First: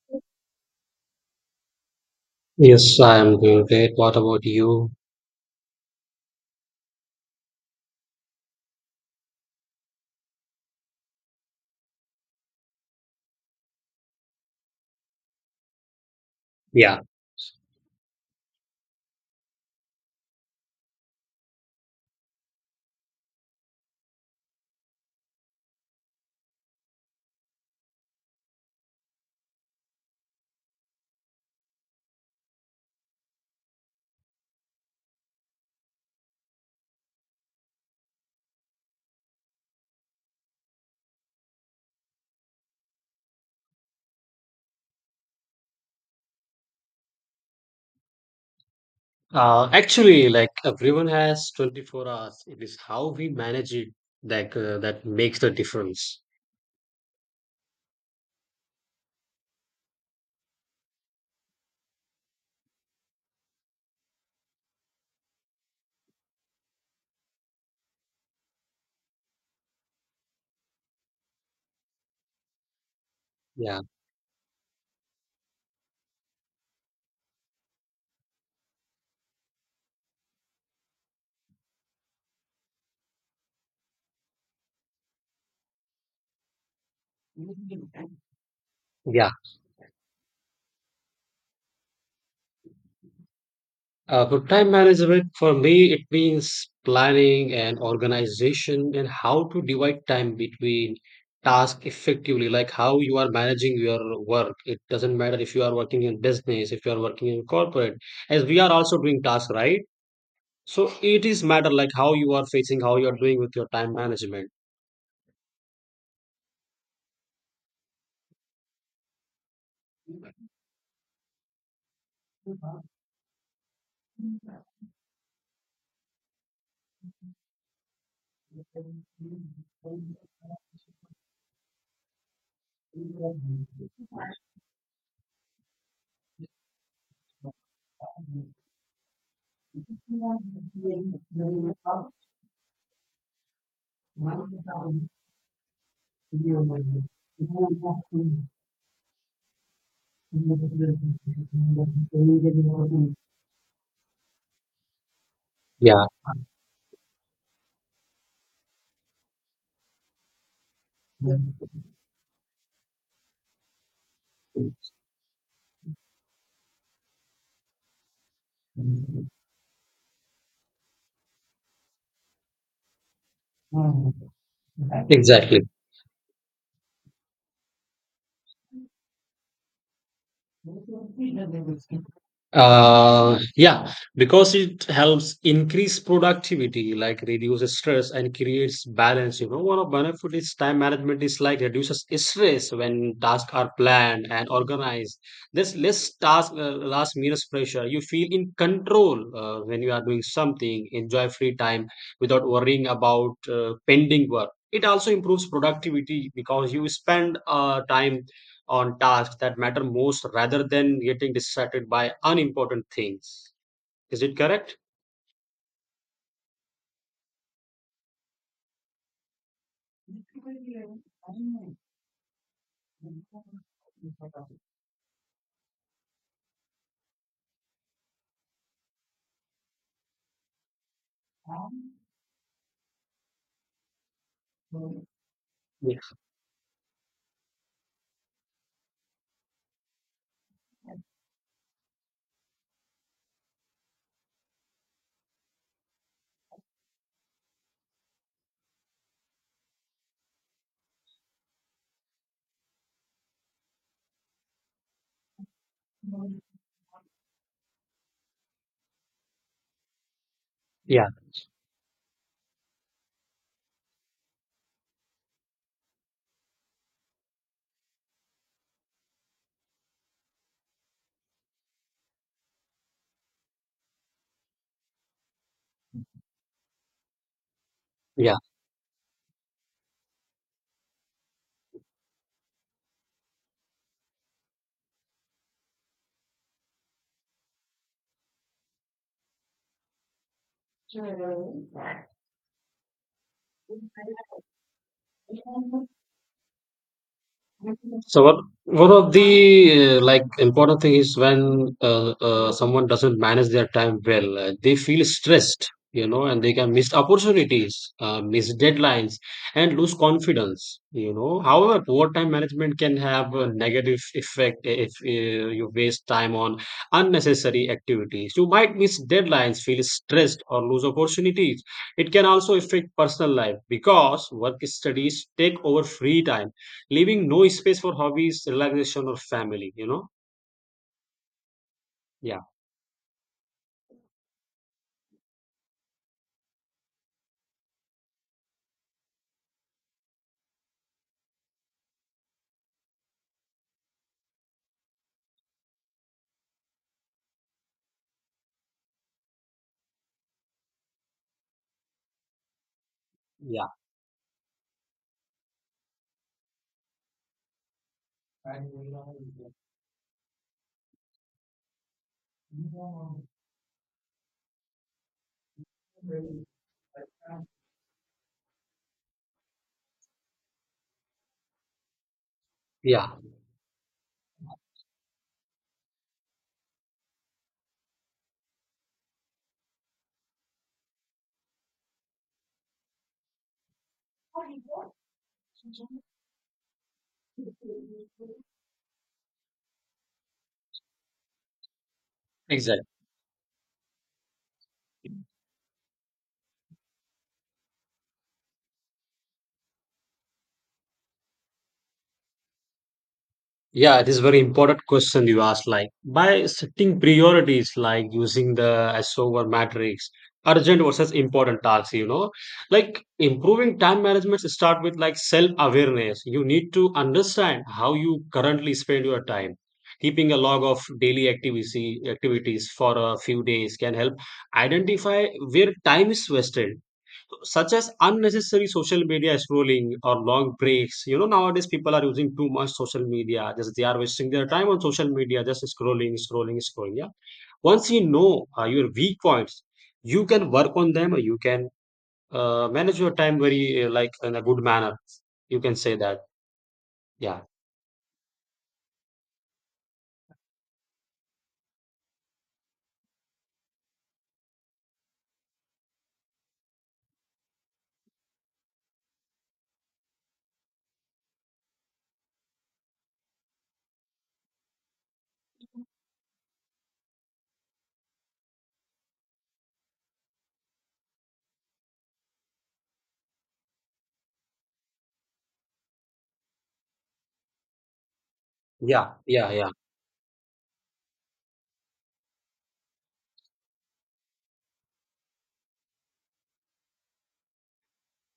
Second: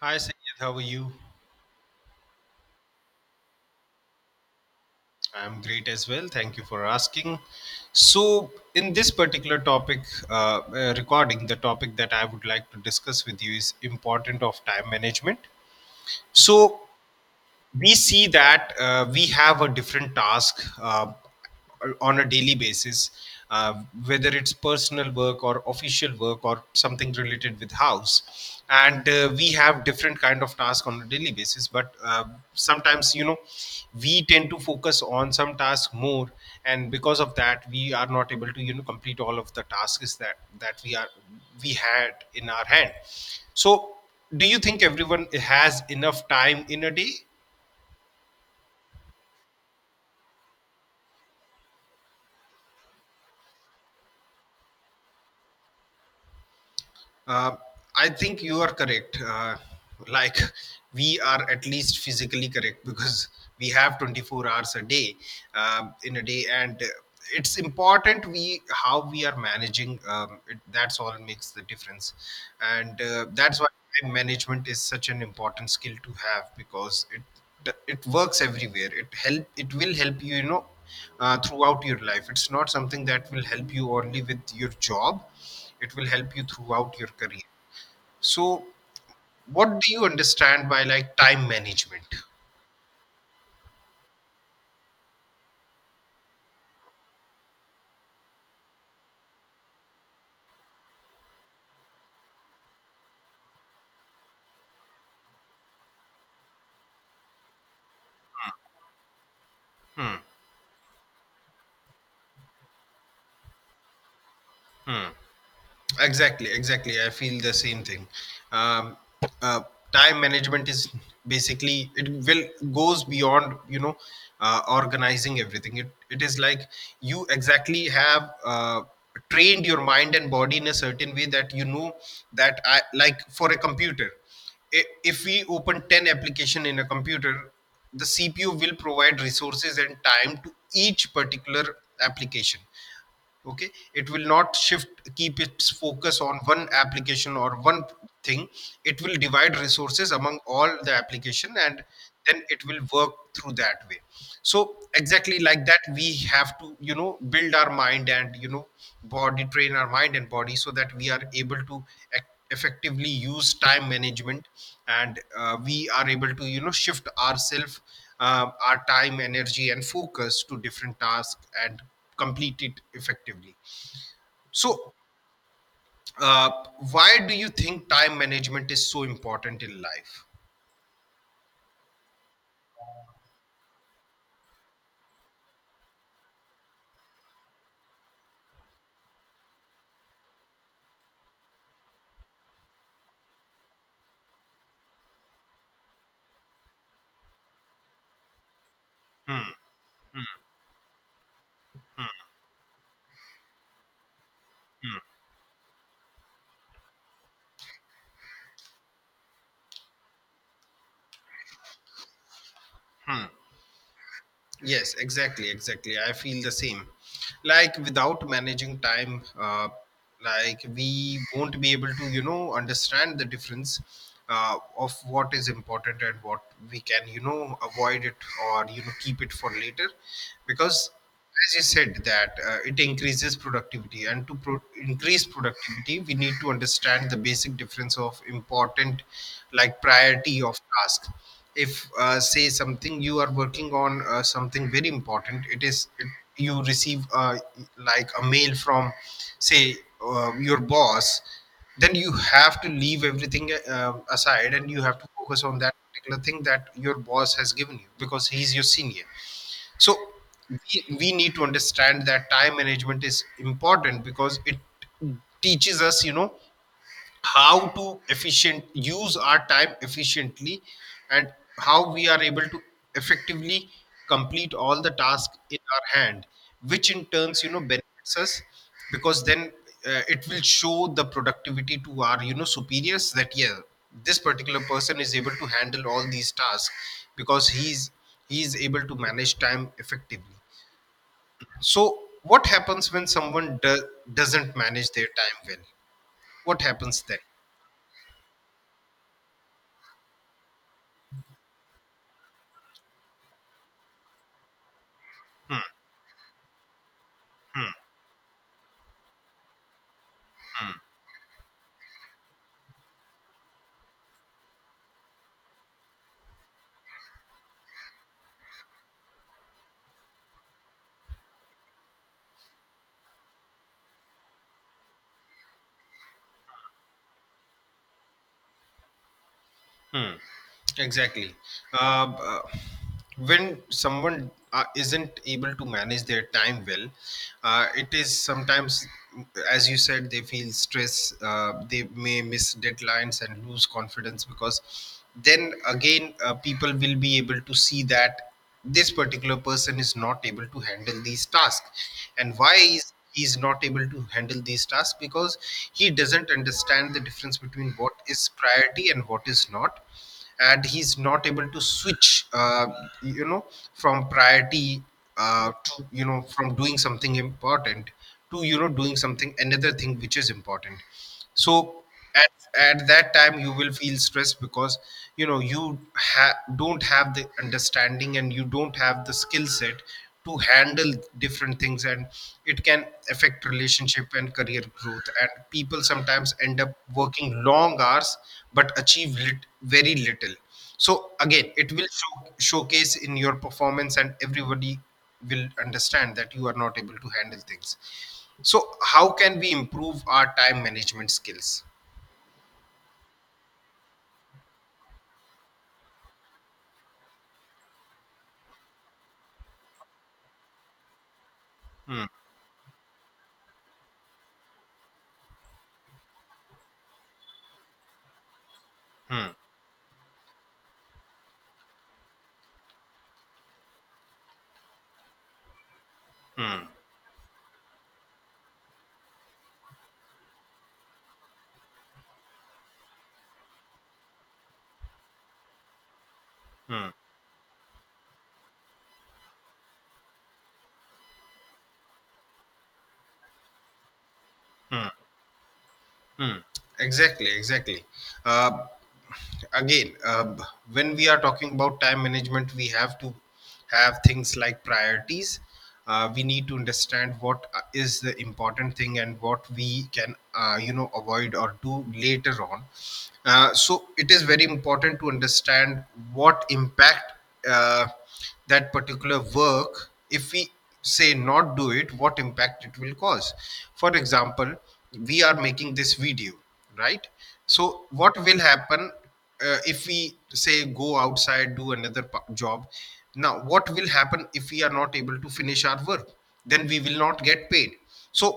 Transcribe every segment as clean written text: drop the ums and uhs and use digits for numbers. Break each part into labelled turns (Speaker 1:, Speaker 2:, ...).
Speaker 1: Hi, Sangeet. How are you?
Speaker 2: Yes, I'm doing great. What about you?
Speaker 1: I'm great as well. Thank you for asking. In this particular topic recording, the topic that I would like to discuss with you is important of time management. So,
Speaker 2: Yeah.
Speaker 1: we see that we have a different task on a daily basis uh, whether it's personal work or official work or something related with house and we have different kind of task on a daily basis but sometimes we tend to focus on some task more, and because of that we are not able to complete all of the tasks that we had in our hand. So do you think everyone has enough time in a day?
Speaker 2: Actually, like everyone has 24 hours. It is how we manage it that makes the difference.
Speaker 1: Uh, I think you are correct. Like we are at least physically correct because we have 24 hours a day in a day, and it's important we how we are managing. That's all makes the difference, and that's why
Speaker 2: Yeah.
Speaker 1: time management is such an important skill to have because it works everywhere. It will help you, you know, throughout your life. It's not something that will help you only with your job, it will help you throughout your career. So
Speaker 2: Yeah.
Speaker 1: what do you understand by like time management?
Speaker 2: But time management for me, it means planning and organization and how to divide time between tasks effectively, like how you are managing your work. It doesn't matter if you are working in business, if you are working in corporate, as we are also doing tasks, right?
Speaker 1: Hmm.
Speaker 2: So it is matter like how you are facing, how you are doing with your time management.
Speaker 1: Exactly, exactly. I feel the same thing. Um, uh, Time management is basically it will goes beyond organizing everything. It is like you exactly have trained your mind and body in a certain way that you know that I like for a computer. i- If we open 10 application in a computer, the CPU will provide resources and time to each particular application. Okay, it will not shift keep its focus on one application or one thing, it will divide resources among all the application, and then it will work through that way. So exactly like that
Speaker 2: Yeah,
Speaker 1: we have to you know build our mind and you know body, train our mind and body so that we are able to ac- effectively use time management, and we are able to you know shift ourselves, our time energy and focus to different tasks and complete it effectively. So
Speaker 2: exactly.
Speaker 1: uh, why do you think time management is so important in life?
Speaker 2: Yeah, because it helps increase productivity, like reduces stress and creates balance. You know, one of benefit is time management is like reduces stress when tasks are planned and organized. There's less task, last minus pressure. You feel in control when you are doing something. Enjoy free time without worrying about pending work. It also improves productivity because you spend time on tasks that matter most rather than getting distracted by unimportant
Speaker 1: Hmm.
Speaker 2: things. Is it correct?
Speaker 1: Yes, exactly, exactly, I feel the same. Like without managing time like we won't be able to you know understand the difference of what is important and what we can you know avoid it or you know keep it for later. Because as you said that it increases productivity, and to increase
Speaker 2: Yeah.
Speaker 1: productivity we need to understand the basic difference of important, like priority of task. If say something you are working on something very important, you receive like a mail from say your boss, then you have to leave everything aside and you have to focus on that particular thing that your boss has given you because he's your senior. So we,
Speaker 2: Yeah.
Speaker 1: we need to understand that time management is important because it teaches us you know how to efficient use our time efficiently, and how we are able to effectively complete all the tasks in our hand, which in turns you know benefits
Speaker 2: Yeah.
Speaker 1: us. Because then it will show the productivity to our you know superiors that yeah this particular person is able to handle all these tasks because he's able to manage time effectively. So what happens when someone doesn't manage their time well, what happens then?
Speaker 2: So what, one of the like important thing is when someone doesn't manage their time well, they feel stressed, you know, and they can miss opportunities, miss deadlines, and lose confidence, you know. However, poor time management can have a negative effect if you waste time on unnecessary activities. You might miss deadlines, feel stressed, or lose opportunities. It can also affect personal life because work studies take over free time leaving no space for hobbies, relaxation, or family, you know?
Speaker 1: Exactly. Uh, b- uh,
Speaker 2: Yeah,
Speaker 1: when someone isn't able to manage their time well, it is sometimes, as you said, they feel stress. They may miss deadlines and lose confidence because then again, people will be able to see that this particular person is not able to handle these tasks. And why is he's not
Speaker 2: yeah,
Speaker 1: able to handle these tasks? Because he doesn't understand the difference between what is priority and what is not, and he's not able to switch you know from priority to you know from doing something important to you know doing something another thing which is important. So at, at that
Speaker 2: yeah,
Speaker 1: time you will feel stressed because you know you don't have the understanding and you don't have the skill set to handle different things, and it can affect relationship and career growth, and people sometimes end up working long hours but achieve very little. So again it will
Speaker 2: exactly.
Speaker 1: showcase in your performance and everybody will understand that you are not able to handle things. So how can we improve our time management skills?
Speaker 2: Yeah, it is very important question you asked. Like by setting priorities, like using the S over matrix, urgent versus important tasks,
Speaker 1: Hmm,
Speaker 2: like improving time management start with like self awareness. You need to understand how you currently spend your
Speaker 1: hmm,
Speaker 2: time. Keeping a log of daily activity activities for a few days can help identify where time is
Speaker 1: hmm,
Speaker 2: wasted. So, such as unnecessary social media scrolling or long breaks nowadays people are using too much social media, just they are wasting their time on social media just scrolling, scrolling,
Speaker 1: hmm.
Speaker 2: scrolling. Yeah. Once you know your weak points, you can work on them, or you can manage your time very like in a good manner, you can say that.
Speaker 1: Hmm. Exactly,
Speaker 2: Yeah.
Speaker 1: exactly. Uh, again, uh, when we are talking about time management, we have to have things like priorities. We need to understand what is the important thing and what we can, you know, avoid or do later on. So it is very important to understand what impact. Uh, that particular work if we say not do it, what impact it will cause? For example, we are making this video, right? So what will happen
Speaker 2: Yeah. Yeah.
Speaker 1: if we say go outside do another job? Now what will happen if we are not able to finish our work? Then we will not get paid. So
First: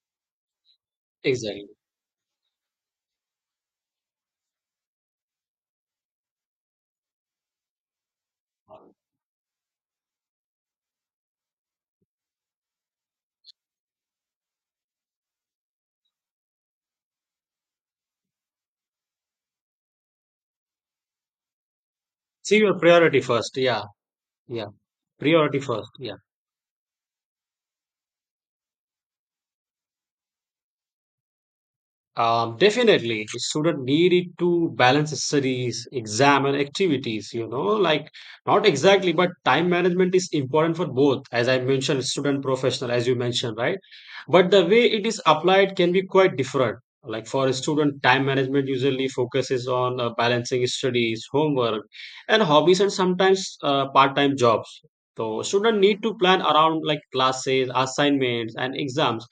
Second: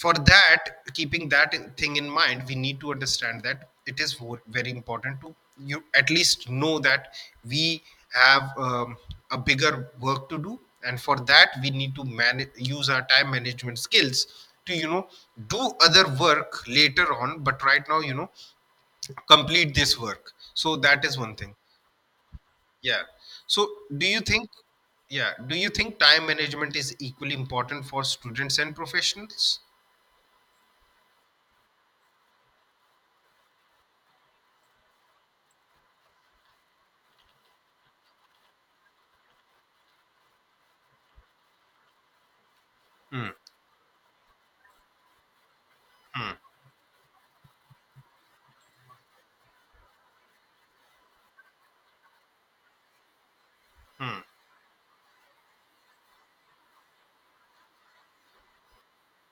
Speaker 1: for that, keeping
Speaker 2: Yeah,
Speaker 1: that
Speaker 2: exactly.
Speaker 1: thing in mind, we need to understand that it is very important to you at least know that we have a bigger work to do, and for that we need to manage use our time management skills to you know do other work later on, but right now you know complete this work. So that is one thing.
Speaker 2: See your
Speaker 1: Yeah.
Speaker 2: priority first.
Speaker 1: So
Speaker 2: Yeah.
Speaker 1: do you think
Speaker 2: Yeah.
Speaker 1: yeah do
Speaker 2: Priority
Speaker 1: you
Speaker 2: first.
Speaker 1: think
Speaker 2: Yeah.
Speaker 1: time management is equally important for students and professionals?
Speaker 2: Definitely, the student needed to balance his studies, exam, and activities. You know, like not exactly, but time management is important for both. As I mentioned, student professional, as you
Speaker 1: Hmm.
Speaker 2: mentioned, right? But the way it is applied can be
Speaker 1: Hmm.
Speaker 2: quite different. Like for a student, time management usually focuses on balancing studies, homework, and hobbies, and sometimes part-time jobs. So student need to plan around like classes, assignments, and exams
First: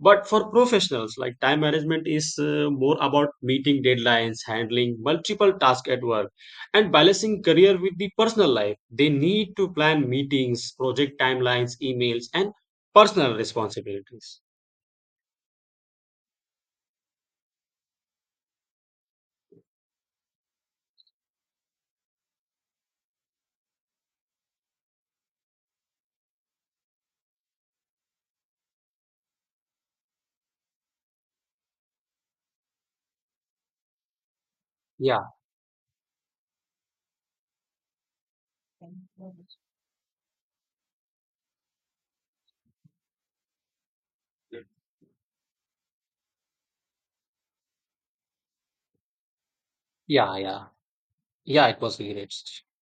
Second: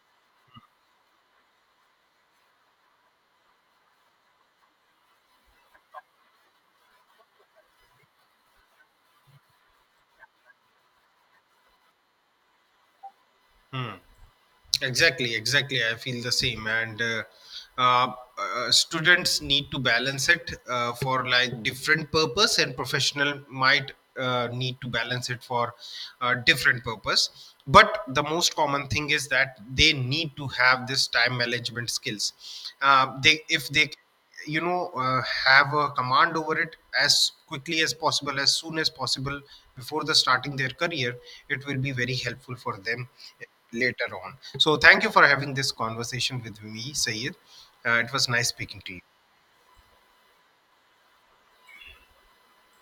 Speaker 2: but for professionals, like time management is more about meeting deadlines, handling multiple tasks at work, and balancing career with the personal life. They need to plan meetings, project timelines, emails, and personal responsibilities.
Speaker 1: Exactly, exactly. I feel the same. And uh, students need to balance it for like different purpose, and professional might need to balance it for different purpose. But the most common thing is that they need to have this time management skills. They if they You know
Speaker 2: Yeah.
Speaker 1: have a command over it as quickly as possible, as soon as possible, before the starting their career, it will be very helpful for them later on. So thank you for having this conversation with me, Sayed. Uh, it was nice speaking to you.